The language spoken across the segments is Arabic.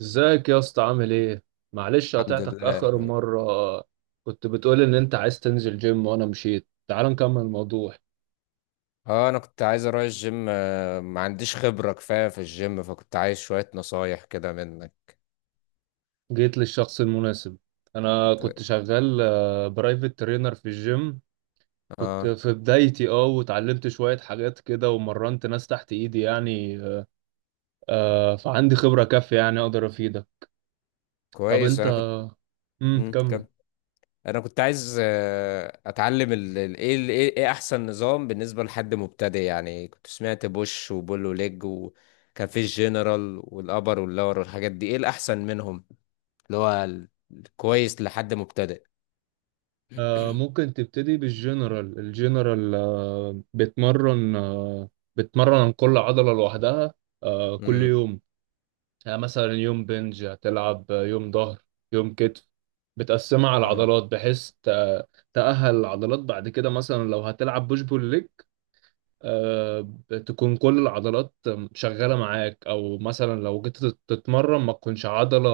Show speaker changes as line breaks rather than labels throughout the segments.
ازيك يا اسطى، عامل ايه؟ معلش
الحمد
قطعتك
لله.
اخر مره. كنت بتقول ان انت عايز تنزل جيم وانا مشيت، تعال نكمل الموضوع.
اه انا كنت عايز اروح الجيم، ما عنديش خبرة كفاية في الجيم، فكنت عايز شوية نصايح كده منك.
جيت للشخص المناسب. انا
د-
كنت شغال برايفت ترينر في الجيم. كنت
اه،
في بدايتي، وتعلمت شويه حاجات كده ومرنت ناس تحت ايدي يعني. فعندي خبره كافيه يعني اقدر افيدك. طب
كويس.
انت،
انا كنت مم،
كمل.
كم انا كنت عايز اتعلم ال... ال... ايه ال... ايه إيه احسن نظام بالنسبة لحد مبتدئ، يعني كنت سمعت بوش وبول وليج، وكان في الجنرال والابر واللور والحاجات دي، ايه الاحسن منهم؟ اللي هو الكويس لحد مبتدئ.
ممكن تبتدي بالجنرال. الجنرال آه، بتمرن عن كل عضلة لوحدها، كل
امم.
يوم. يعني مثلا يوم بنج هتلعب، يوم ظهر، يوم كتف. بتقسمها على
اه.
العضلات بحيث تأهل العضلات. بعد كده، مثلا لو هتلعب بوش بول ليج، آه، تكون كل العضلات شغالة معاك. أو مثلا لو جيت تتمرن،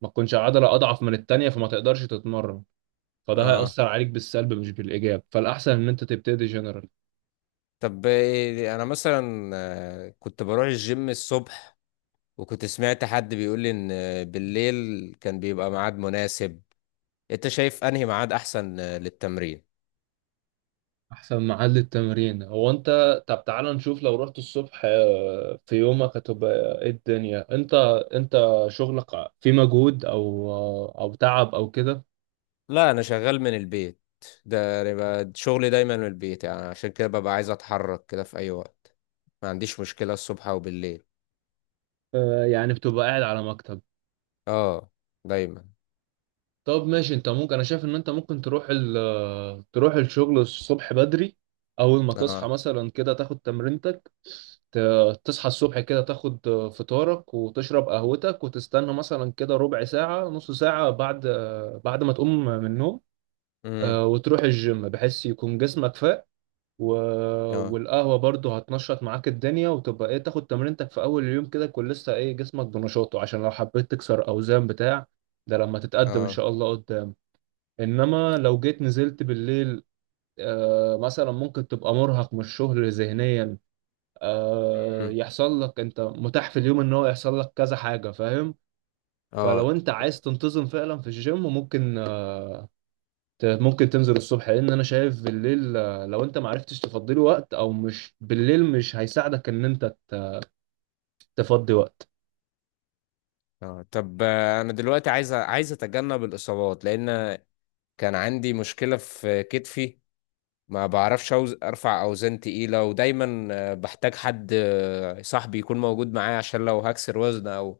ما تكونش عضلة أضعف من التانية فما تقدرش تتمرن. فده
اه،
هيأثر عليك بالسلب مش بالإيجاب، فالأحسن إن أنت تبتدي جنرال.
طب انا مثلا كنت بروح الجيم الصبح، وكنت سمعت حد بيقول لي ان بالليل كان بيبقى ميعاد مناسب. انت شايف انهي ميعاد احسن للتمرين؟
أحسن محل التمرين هو أنت. طب تعال نشوف، لو رحت الصبح، في يومك هتبقى إيه الدنيا؟ أنت شغلك في مجهود أو، أو تعب أو كده؟
لا، انا شغال من البيت. ده يبقى شغلي دايما من البيت، يعني عشان كده ببقى عايز اتحرك كده في اي وقت. ما عنديش مشكلة الصبح او بالليل.
يعني بتبقى قاعد على مكتب.
اه، دايما.
طب ماشي، انت ممكن، انا شايف ان انت ممكن تروح الشغل الصبح بدري. اول ما تصحى
اه.
مثلا كده تاخد تمرينتك. تصحى الصبح كده تاخد فطارك وتشرب قهوتك وتستنى مثلا كده ربع ساعة نص ساعة بعد بعد ما تقوم من النوم.
امم.
وتروح الجيم بحيث يكون جسمك فاق و...
اه.
والقهوة برضو هتنشط معاك الدنيا، وتبقى ايه، تاخد تمرينتك في اول اليوم كده، يكون لسه ايه جسمك بنشاطه، عشان لو حبيت تكسر اوزان بتاع، ده لما تتقدم ان
اه.
شاء الله قدام. انما لو جيت نزلت بالليل، مثلا ممكن تبقى مرهق من الشغل ذهنيا،
امم.
يحصل لك انت متاح في اليوم ان هو يحصل لك كذا حاجة، فاهم؟
اه.
فلو انت عايز تنتظم فعلا في الجيم، ممكن ممكن تنزل الصبح، لان انا شايف بالليل، لو انت معرفتش تفضي له وقت، او مش بالليل مش هيساعدك ان انت تفضي وقت.
اه، طب انا دلوقتي عايز اتجنب الاصابات، لان كان عندي مشكلة في كتفي. ما بعرفش ارفع اوزان تقيلة، ودايما بحتاج حد، صاحبي يكون موجود معايا، عشان لو هكسر وزن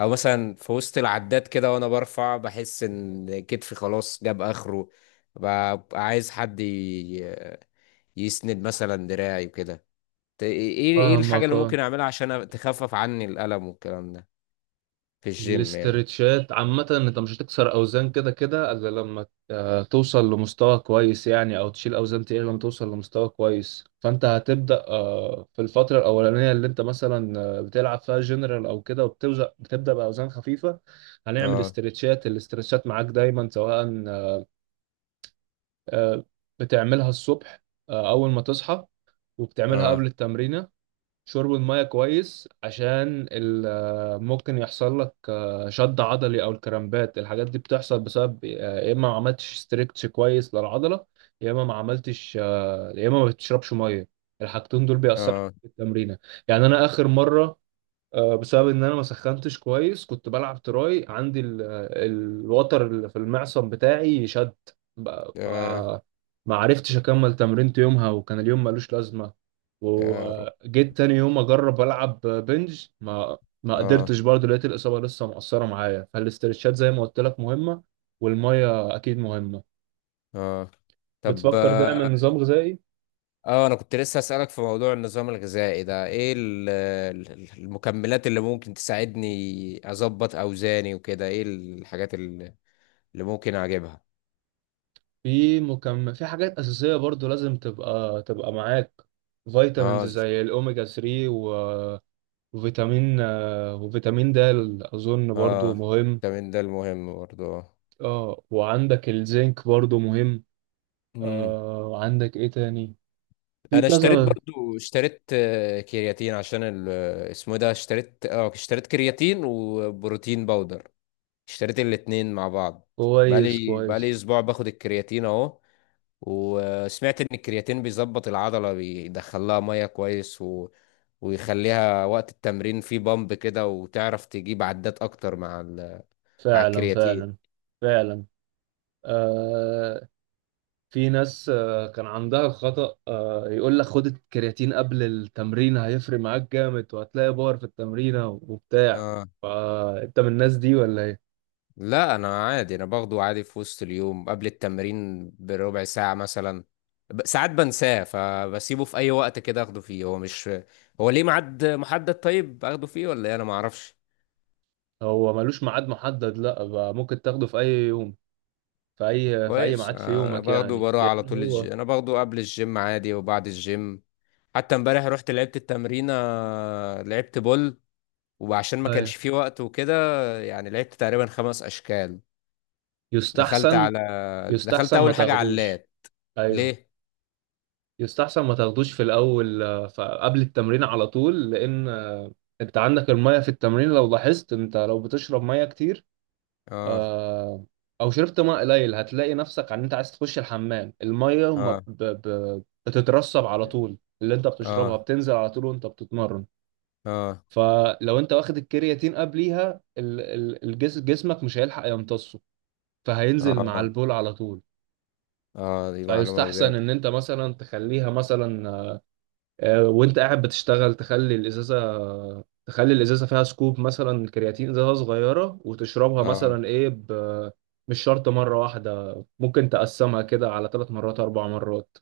او مثلا في وسط العداد كده وانا برفع، بحس ان كتفي خلاص جاب اخره. ببقى عايز حد يسند مثلا دراعي وكده. ايه، الحاجة
فاهمك.
اللي ممكن اعملها عشان تخفف عني الألم والكلام ده في الجيم يعني؟
الاسترتشات عامة، انت مش هتكسر اوزان كده كده الا لما توصل لمستوى كويس يعني، او تشيل اوزان تقيلة لما توصل لمستوى كويس. فانت هتبدأ في الفترة الاولانية اللي انت مثلا بتلعب فيها جنرال او كده، وبتبدأ باوزان خفيفة. هنعمل
اه.
استرتشات، الاسترتشات معاك دايما، سواء آه، بتعملها الصبح اول ما تصحى، وبتعملها
اه.
قبل التمرين. شرب المية كويس، عشان ممكن يحصل لك شد عضلي أو الكرامبات. الحاجات دي بتحصل بسبب، يا إما ما عملتش ستريتش كويس للعضلة، يا إما ما بتشربش مية. الحاجتين دول بيأثروا عليك
اه.
في التمرينة. يعني أنا آخر مرة، بسبب ان انا ما سخنتش كويس، كنت بلعب تراي، عندي الوتر اللي في المعصم بتاعي شد. بقى- ف
آه.
ما عرفتش اكمل تمرينت يومها وكان اليوم ملوش لازمه.
يا رب.
وجيت تاني يوم اجرب العب بنج، ما
اه.
قدرتش برضه، لقيت الاصابه لسه مقصره معايا. فالاسترتشات زي ما قلت لك مهمه، والميه اكيد مهمه.
اه، طب
بتفكر
اه،
تعمل نظام غذائي؟
انا كنت لسه اسالك في موضوع النظام الغذائي ده، ايه المكملات اللي ممكن تساعدني اظبط اوزاني وكده، ايه الحاجات اللي ممكن اجيبها؟
في مكمل، في حاجات أساسية برضو لازم تبقى معاك. فيتامينز
اه،
زي الأوميجا 3 وفيتامين د، أظن برضو
اه،
مهم.
فيتامين ده المهم برضو.
اه وعندك الزنك برضو مهم.
امم.
وعندك إيه تاني؟ في
انا اشتريت،
كذا.
برضو اشتريت كرياتين، عشان اسمه إيه ده، اشتريت كرياتين وبروتين باودر. اشتريت الاتنين مع بعض.
كويس
بقالي
كويس.
اسبوع باخد الكرياتين اهو. وسمعت ان الكرياتين بيظبط العضله، بيدخلها ميه كويس، و... ويخليها وقت التمرين في بامب كده، وتعرف تجيب عدات اكتر مع مع
فعلا
الكرياتين.
فعلا. فعلا. آه. في ناس كان عندها الخطأ، يقول لك خد الكرياتين قبل التمرين هيفرق معاك جامد، وهتلاقي باور في التمرينة وبتاع.
اه.
فانت من الناس دي ولا ايه؟
لا، انا عادي. انا باخده عادي في وسط اليوم قبل التمرين بربع ساعه مثلا. ساعات بنساه، فبسيبه في اي وقت كده اخده فيه. هو مش هو ليه ميعاد محدد؟ طيب اخده فيه ولا ايه؟ انا ما اعرفش.
هو ملوش ميعاد محدد، لا، بقى ممكن تاخده في اي يوم، في اي
كويس،
ميعاد في
انا
يومك
باخده،
يعني،
بروح على
لان
طول
هو.
الجيم. انا باخده قبل الجيم عادي وبعد الجيم. حتى امبارح رحت لعبت التمرينة، لعبت بول، وعشان ما كانش
أيوة.
فيه وقت وكده يعني لعبت تقريبا 5 أشكال. دخلت
يستحسن
على دخلت
يستحسن ما
أول حاجة على
تاخدوش.
اللات.
ايوه،
ليه؟
يستحسن ما تاخدوش في الاول، قبل التمرين على طول، لان انت عندك المية في التمرين. لو لاحظت، انت لو بتشرب مية كتير
اه.
آه، او شربت ماء قليل، هتلاقي نفسك ان انت عايز تخش الحمام. الميه ما
اه.
بتترسب على طول، اللي انت بتشربها
اه.
بتنزل على طول وانت بتتمرن.
اه.
فلو انت واخد الكرياتين قبليها، جسمك مش هيلحق يمتصه، فهينزل مع
اه.
البول على طول.
اه، دي معلومة
فيستحسن
جديدة.
ان انت مثلا تخليها مثلا وانت قاعد بتشتغل، تخلي الازازه، فيها سكوب مثلا كرياتين، ازازه صغيره وتشربها
اه،
مثلا ايه، مش شرط مره واحده، ممكن تقسمها كده على ثلاث مرات اربع مرات.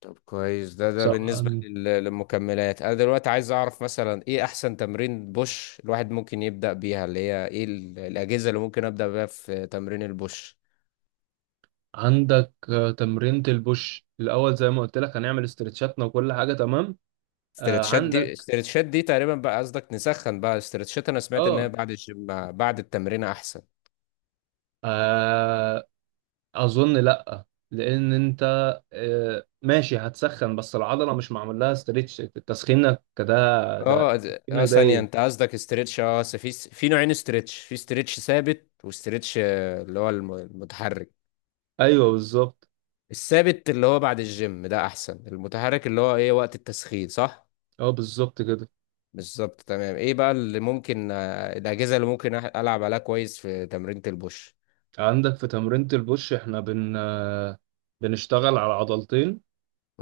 طب كويس. ده
سواء
بالنسبة للمكملات. أنا دلوقتي عايز أعرف مثلا إيه أحسن تمرين بوش الواحد ممكن يبدأ بيها؟ اللي هي إيه الأجهزة اللي ممكن أبدأ بيها في تمرين البوش؟
عندك تمرينة البوش الاول زي ما قلت لك، هنعمل استرتشاتنا وكل حاجه تمام. عندك.
استرتشات دي تقريبا بقى قصدك نسخن بقى استرتشات؟ انا سمعت ان هي
اه,
بعد الجيم، بعد التمرين احسن.
آه اظن لا، لان انت ماشي هتسخن، بس العضله مش معمول لها ستريتش. تسخينك ده،
اه. اه،
تسخينك ده
ثانية،
ايه.
انت قصدك استرتش؟ اه، أصل في نوعين استرتش: في استرتش ثابت، واسترتش اللي هو المتحرك.
ايوه بالظبط.
الثابت اللي هو بعد الجيم ده احسن، المتحرك اللي هو ايه وقت التسخين، صح؟
اه بالظبط كده.
بالظبط، تمام. ايه بقى اللي ممكن الاجهزة اللي ممكن العب عليها كويس في تمرينة البوش؟
عندك في تمرينة البوش احنا بن آه، بنشتغل على عضلتين،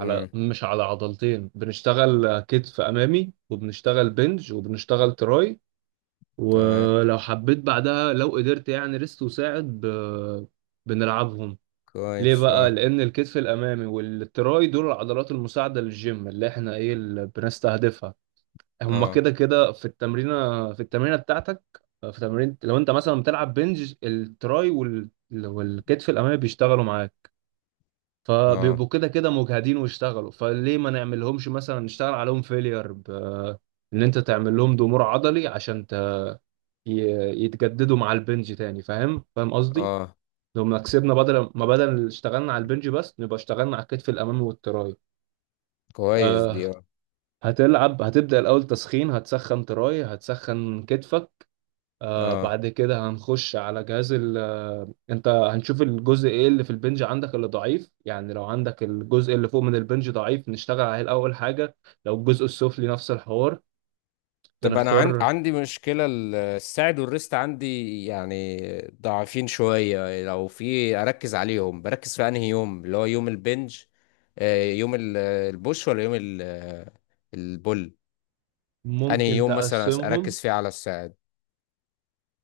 على مش على عضلتين، بنشتغل كتف امامي، وبنشتغل بنج، وبنشتغل تراي.
تمام.
ولو حبيت بعدها، لو قدرت يعني، ريست وساعد بنلعبهم. ليه
كويس.
بقى؟
اه.
لان الكتف الامامي والتراي دول العضلات المساعده للجيم اللي احنا ايه، اللي بنستهدفها. هما
اه.
كده كده في التمرينه، بتاعتك. في تمرين، لو انت مثلا بتلعب بنج، التراي والكتف الامامي بيشتغلوا معاك،
اه.
فبيبقوا كده كده مجهدين واشتغلوا. فليه ما نعملهمش مثلا، نشتغل عليهم فيلير ان انت تعمل لهم ضمور عضلي عشان ي... يتجددوا مع البنج تاني، فاهم فاهم قصدي؟
اه.
لو ما كسبنا، بدل ما بدل اللي اشتغلنا على البنج بس، نبقى اشتغلنا على الكتف الامامي والتراي.
كويس دي.
آه.
آه.
هتبدأ الاول تسخين، هتسخن تراي، هتسخن كتفك. آه،
اه،
بعد كده هنخش على جهاز ال آه، انت هنشوف الجزء ايه اللي في البنج عندك اللي ضعيف يعني. لو عندك الجزء اللي فوق من البنج ضعيف، نشتغل عليه الاول حاجة. لو الجزء السفلي، نفس الحوار.
طب انا
بنختار.
عندي مشكله، الساعد والريست عندي يعني ضعيفين شويه. لو في، اركز عليهم، بركز في انهي يوم؟ اللي هو يوم البنج، يوم البوش، ولا يوم البول؟ انهي
ممكن
يوم مثلا
تقسمهم،
اركز فيه على الساعد؟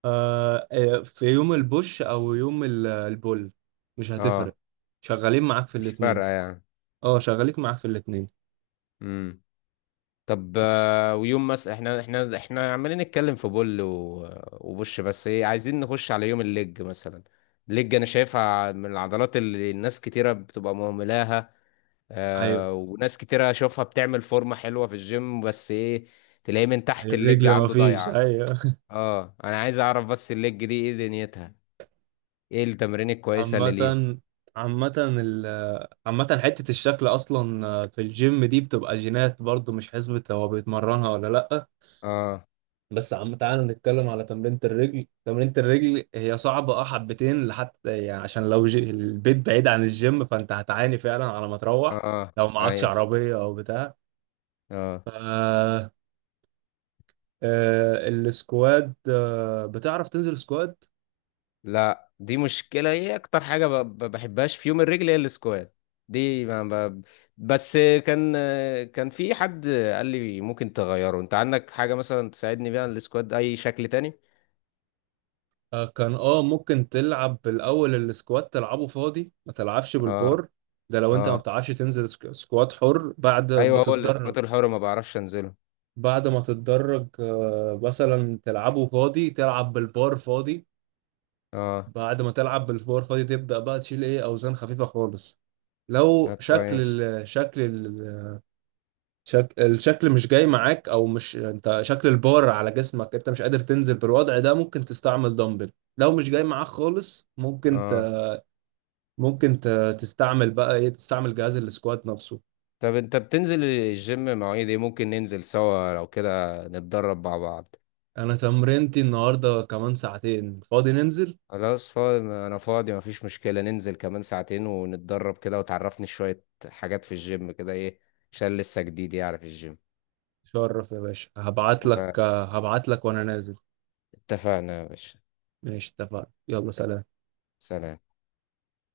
في يوم البوش او يوم البول، مش
اه.
هتفرق، شغالين معاك في
مش
الاتنين.
فارقه
اه، شغالين معاك في الاتنين.
يعني. طب ويوم مثلا، احنا عمالين نتكلم في بول وبوش بس، ايه، عايزين نخش على يوم الليج مثلا. الليج انا شايفها من العضلات اللي الناس كتيرة بتبقى مهملاها،
ايوه.
وناس كتيرة اشوفها بتعمل فورمة حلوة في الجيم، بس ايه، تلاقيه من تحت
أيوة،
الليج
الرجل
عنده
مفيش.
ضايعة.
ايوه.
اه، انا عايز اعرف بس الليج دي ايه دنيتها، ايه التمرين الكويسة اللي ليها؟
عامة. عامة ال عامة حتة الشكل أصلا في الجيم دي بتبقى جينات برضو، مش حسبة هو بيتمرنها ولا لأ.
اه.
بس عم، تعالى نتكلم على تمرينة الرجل. هي صعبة اه، حبتين لحتى يعني، عشان لو البيت بعيد عن الجيم، فأنت هتعاني فعلا على ما
اه.
تروح،
آه.
لو معكش
ايوه.
عربية أو بتاع.
اه.
آه، السكواد، بتعرف تنزل سكواد؟
لا، دي مشكلة. هي أكتر حاجة ما بحبهاش في يوم الرجل هي السكوات. دي ما ما- بس كان كان في حد قال لي ممكن تغيره. أنت عندك حاجة مثلا تساعدني بيها، السكوات ده أي شكل تاني؟
كان اه، ممكن تلعب بالاول السكواد تلعبه فاضي ما تلعبش
اه.
بالبور. ده لو انت ما
اه،
بتعرفش تنزل سكواد حر. بعد
أيوه. هو
بتتدرج،
السكوات الحر ما بعرفش أنزله.
بعد ما تتدرج مثلا تلعبه فاضي، تلعب بالبار فاضي.
اه.
بعد ما تلعب بالبار فاضي، تبدأ بقى تشيل ايه، اوزان خفيفة خالص.
لا،
لو شكل
كويس.
الشكل مش جاي معاك، او مش انت شكل البار على جسمك، انت مش قادر تنزل بالوضع ده، ممكن تستعمل دمبل. لو مش جاي معاك خالص، ممكن
اه،
ممكن ت... تستعمل بقى ايه، تستعمل جهاز السكوات نفسه.
طب أنت بتنزل الجيم مواعيد إيه؟ ممكن ننزل سوا لو كده نتدرب مع بعض؟
انا تمرينتي النهارده كمان ساعتين، فاضي ننزل.
خلاص، فاضي. انا فاضي، مفيش مشكلة. ننزل كمان ساعتين ونتدرب كده وتعرفني شوية حاجات في الجيم كده، ايه، عشان لسه جديد يعني في الجيم.
شرف يا باشا،
اتفق-
هبعت لك وانا نازل.
اتفقنا يا باشا.
ماشي اتفقنا، يلا سلام.
سلام.